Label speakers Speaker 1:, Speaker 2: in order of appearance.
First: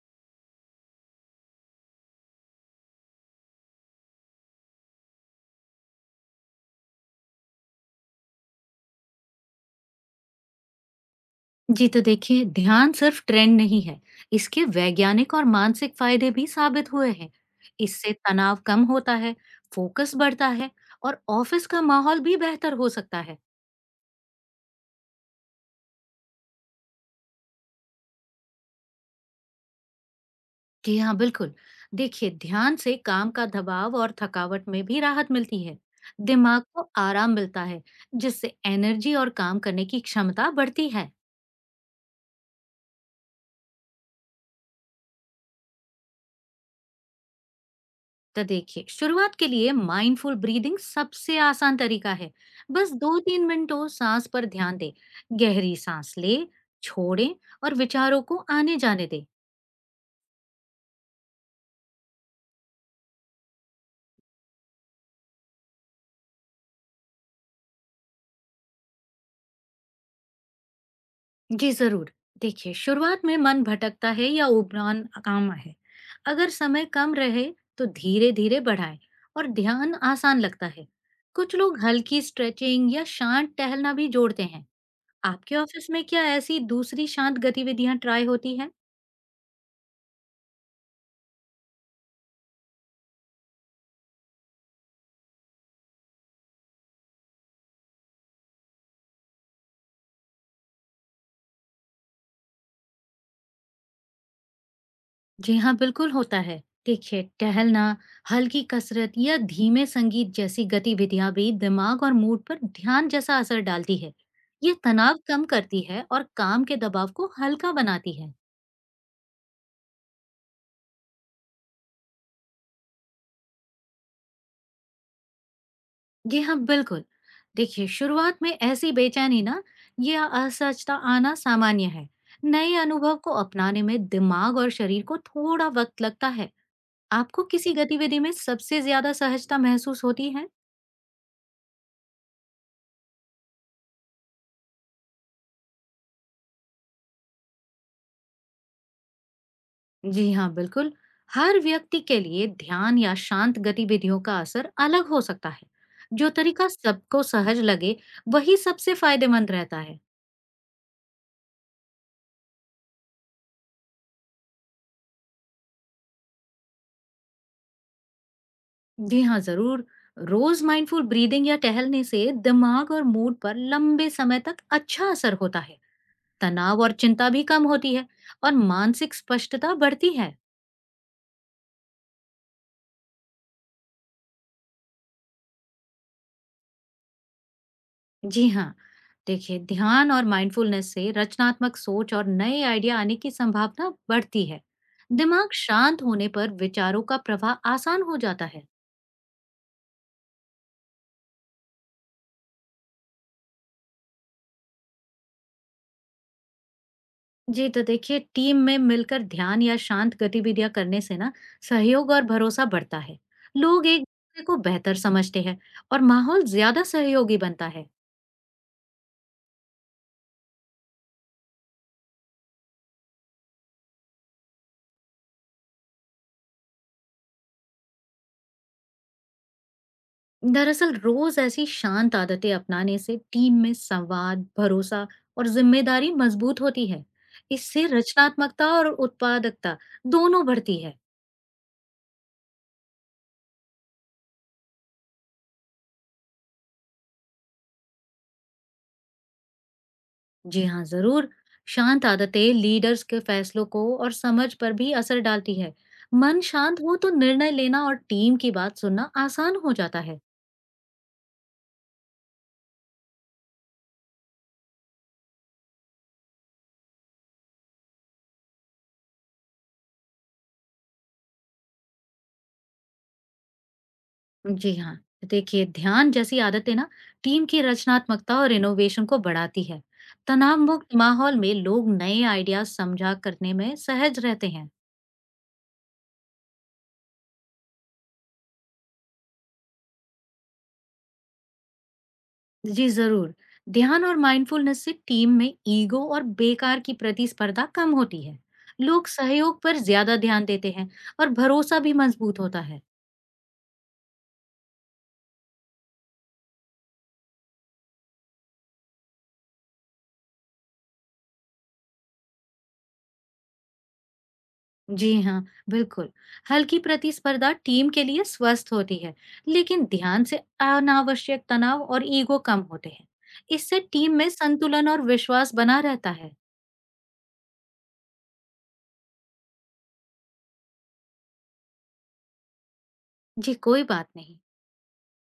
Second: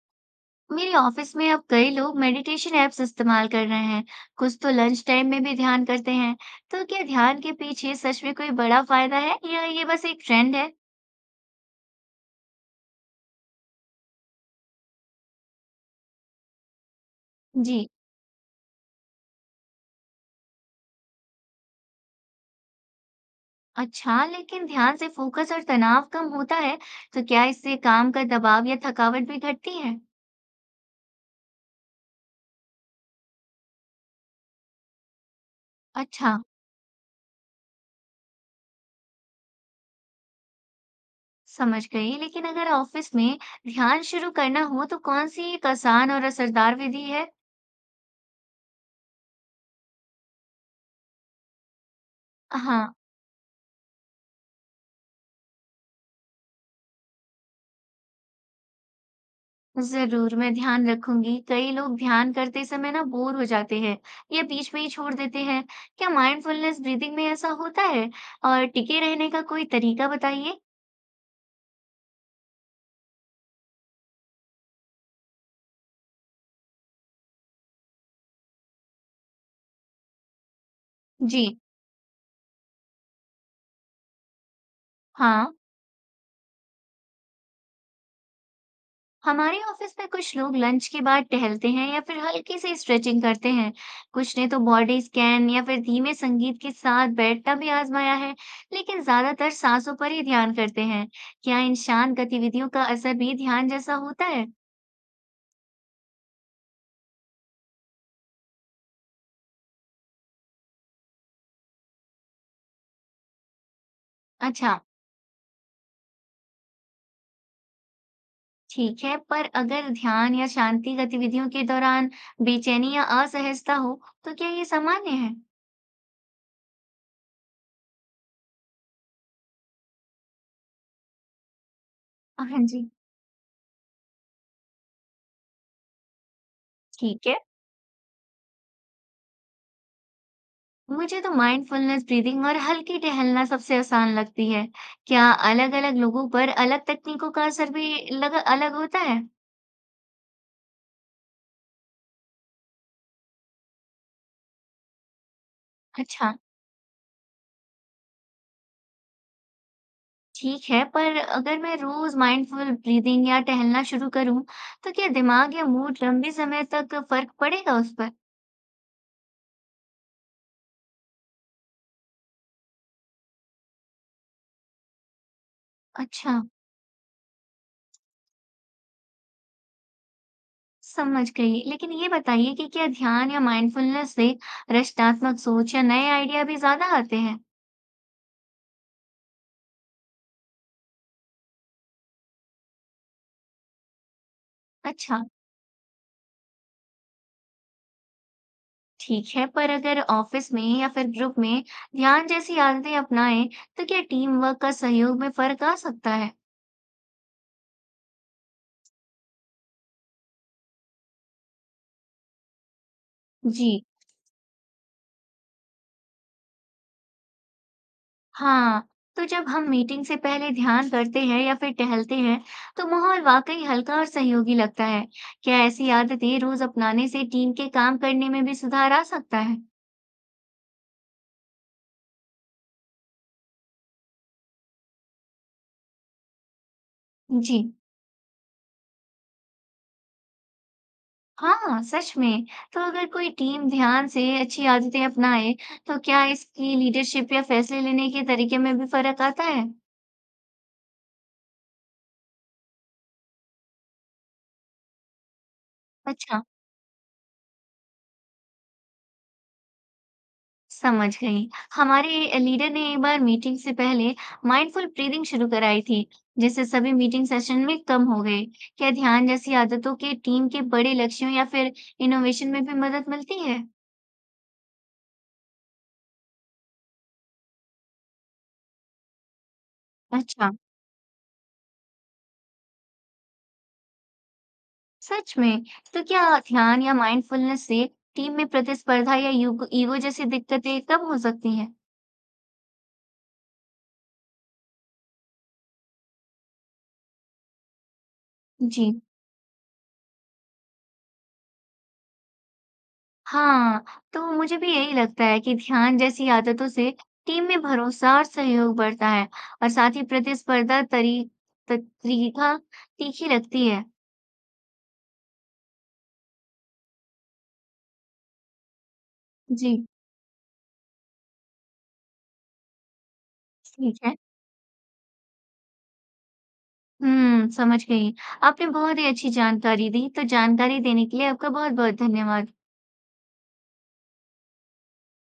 Speaker 1: मेरे ऑफिस में अब कई लोग मेडिटेशन ऐप्स इस्तेमाल कर रहे हैं। कुछ तो लंच टाइम में भी ध्यान करते हैं। तो क्या ध्यान के पीछे सच में कोई बड़ा फायदा है, या ये बस एक ट्रेंड है?
Speaker 2: जी, तो देखिए, ध्यान सिर्फ ट्रेंड नहीं है। इसके वैज्ञानिक और मानसिक फायदे भी साबित हुए हैं।
Speaker 1: जी।
Speaker 2: इससे तनाव कम होता है, फोकस बढ़ता है, और ऑफिस का माहौल भी बेहतर हो सकता है।
Speaker 1: अच्छा, लेकिन ध्यान से फोकस और तनाव कम होता है, तो क्या इससे काम का दबाव या थकावट भी घटती है?
Speaker 2: जी हाँ, बिल्कुल। देखिए, ध्यान से काम का दबाव और थकावट में भी राहत मिलती है।
Speaker 1: अच्छा।
Speaker 2: दिमाग को आराम मिलता है, जिससे एनर्जी और काम करने की क्षमता बढ़ती है।
Speaker 1: समझ गई, लेकिन अगर ऑफिस में ध्यान शुरू करना हो तो कौन सी एक आसान और असरदार विधि है?
Speaker 2: तो देखिए, शुरुआत के लिए माइंडफुल ब्रीदिंग सबसे आसान तरीका है।
Speaker 1: हाँ।
Speaker 2: बस 2 3 मिनटों सांस पर ध्यान दे, गहरी सांस ले, छोड़े, और विचारों को आने जाने दे।
Speaker 1: जरूर मैं ध्यान रखूंगी। कई लोग ध्यान करते समय ना बोर हो जाते हैं या बीच में ही छोड़ देते हैं। क्या माइंडफुलनेस ब्रीदिंग में ऐसा होता है, और टिके रहने का कोई तरीका बताइए।
Speaker 2: जी जरूर। देखिए, शुरुआत में मन भटकता है या उबरान काम है। अगर समय कम रहे, तो धीरे धीरे बढ़ाए, और ध्यान आसान लगता है।
Speaker 1: जी।
Speaker 2: कुछ लोग हल्की स्ट्रेचिंग या शांत टहलना भी जोड़ते हैं।
Speaker 1: हाँ।
Speaker 2: आपके ऑफिस में क्या ऐसी दूसरी शांत गतिविधियां ट्राई होती है?
Speaker 1: हमारे ऑफिस में कुछ लोग लंच के बाद टहलते हैं या फिर हल्की सी स्ट्रेचिंग करते हैं। कुछ ने तो बॉडी स्कैन या फिर धीमे संगीत के साथ बैठना भी आजमाया है, लेकिन ज्यादातर सांसों पर ही ध्यान करते हैं। क्या इन शांत गतिविधियों का असर भी ध्यान जैसा होता है?
Speaker 2: जी हाँ, बिल्कुल होता है। देखिए, टहलना, हल्की कसरत या धीमे संगीत जैसी गतिविधियां भी दिमाग और मूड पर ध्यान जैसा असर डालती है। ये
Speaker 1: अच्छा।
Speaker 2: तनाव कम करती है और काम के दबाव को हल्का बनाती है।
Speaker 1: ठीक है, पर अगर ध्यान या शांति गतिविधियों के दौरान बेचैनी या असहजता हो, तो क्या ये सामान्य है?
Speaker 2: जी हाँ, बिल्कुल। देखिए, शुरुआत में ऐसी बेचैनी ना या असहजता आना सामान्य है।
Speaker 1: हाँ
Speaker 2: नए
Speaker 1: जी।
Speaker 2: अनुभव को अपनाने में दिमाग और शरीर को थोड़ा वक्त लगता है।
Speaker 1: ठीक है।
Speaker 2: आपको किसी गतिविधि में सबसे ज्यादा सहजता महसूस होती है?
Speaker 1: मुझे तो माइंडफुलनेस ब्रीदिंग और हल्की टहलना सबसे आसान लगती है। क्या अलग-अलग लोगों पर अलग तकनीकों का असर भी अलग होता है?
Speaker 2: जी हाँ, बिल्कुल। हर व्यक्ति के लिए ध्यान या शांत गतिविधियों का असर अलग हो सकता है। जो
Speaker 1: अच्छा।
Speaker 2: तरीका सबको सहज लगे, वही सबसे फायदेमंद रहता है।
Speaker 1: ठीक है, पर अगर मैं रोज माइंडफुल ब्रीदिंग या टहलना शुरू करूं, तो क्या दिमाग या मूड लंबे समय तक फर्क पड़ेगा उस पर?
Speaker 2: जी हाँ, जरूर। रोज माइंडफुल ब्रीदिंग या टहलने से दिमाग और मूड पर लंबे समय तक अच्छा असर होता है।
Speaker 1: अच्छा।
Speaker 2: तनाव और चिंता भी कम होती है, और मानसिक स्पष्टता बढ़ती है।
Speaker 1: समझ गई। लेकिन ये बताइए कि क्या ध्यान या माइंडफुलनेस से रचनात्मक सोच या नए आइडिया भी ज्यादा आते हैं?
Speaker 2: जी हाँ। देखिए, ध्यान और माइंडफुलनेस से रचनात्मक सोच और नए आइडिया आने की संभावना बढ़ती है।
Speaker 1: अच्छा।
Speaker 2: दिमाग शांत होने पर विचारों का प्रवाह आसान हो जाता है।
Speaker 1: ठीक है। पर अगर ऑफिस में या फिर ग्रुप में ध्यान जैसी आदतें अपनाएं, तो क्या टीम वर्क का सहयोग में फर्क आ सकता है?
Speaker 2: जी, तो देखिए, टीम में मिलकर ध्यान या शांत गतिविधियां करने से ना, सहयोग और भरोसा बढ़ता है।
Speaker 1: जी
Speaker 2: लोग एक दूसरे को बेहतर समझते हैं, और माहौल ज्यादा सहयोगी बनता है।
Speaker 1: हाँ। तो जब हम मीटिंग से पहले ध्यान करते हैं या फिर टहलते हैं, तो माहौल वाकई हल्का और सहयोगी लगता है। क्या ऐसी आदतें रोज अपनाने से टीम के काम करने में भी सुधार आ सकता है?
Speaker 2: दरअसल, रोज ऐसी शांत आदतें अपनाने से टीम में संवाद, भरोसा और जिम्मेदारी मजबूत होती है।
Speaker 1: जी
Speaker 2: इससे रचनात्मकता और उत्पादकता दोनों बढ़ती है।
Speaker 1: हाँ। सच में। तो अगर कोई टीम ध्यान से अच्छी आदतें अपनाए, तो क्या इसकी लीडरशिप या फैसले लेने के तरीके में भी फर्क आता है?
Speaker 2: जी हाँ, जरूर। शांत आदतें लीडर्स के फैसलों को और समझ पर भी असर डालती है।
Speaker 1: अच्छा।
Speaker 2: मन शांत हो तो निर्णय लेना और टीम की बात सुनना आसान हो जाता है।
Speaker 1: समझ गई। हमारे लीडर ने एक बार मीटिंग से पहले माइंडफुल ब्रीदिंग शुरू कराई थी, जिससे सभी मीटिंग सेशन में कम हो गए। क्या ध्यान जैसी आदतों के टीम के बड़े लक्ष्यों या फिर इनोवेशन में भी मदद मिलती है?
Speaker 2: जी हाँ। तो देखिए, ध्यान जैसी आदतें ना, टीम की रचनात्मकता और इनोवेशन को बढ़ाती है।
Speaker 1: अच्छा।
Speaker 2: तनाव मुक्त माहौल में लोग नए आइडियाज समझा करने में सहज रहते हैं।
Speaker 1: सच में। तो क्या ध्यान या माइंडफुलनेस से टीम में प्रतिस्पर्धा या ईगो जैसी दिक्कतें कब हो सकती हैं?
Speaker 2: जी जरूर। ध्यान और माइंडफुलनेस से टीम में ईगो और बेकार की प्रतिस्पर्धा कम होती है।
Speaker 1: जी,
Speaker 2: लोग सहयोग पर ज्यादा ध्यान देते हैं, और भरोसा भी मजबूत होता है।
Speaker 1: हाँ। तो मुझे भी यही लगता है कि ध्यान जैसी आदतों से टीम में भरोसा और सहयोग बढ़ता है, और साथ ही प्रतिस्पर्धा तरीका तीखी लगती है।
Speaker 2: जी हाँ, बिल्कुल। हल्की प्रतिस्पर्धा टीम के लिए स्वस्थ होती है,
Speaker 1: जी।
Speaker 2: लेकिन ध्यान से अनावश्यक तनाव और ईगो कम होते हैं। इससे
Speaker 1: ठीक
Speaker 2: टीम
Speaker 1: है।
Speaker 2: में संतुलन और विश्वास बना रहता है।
Speaker 1: समझ गई। आपने बहुत ही अच्छी जानकारी दी, तो जानकारी देने के लिए आपका बहुत-बहुत धन्यवाद।
Speaker 2: जी, कोई बात नहीं।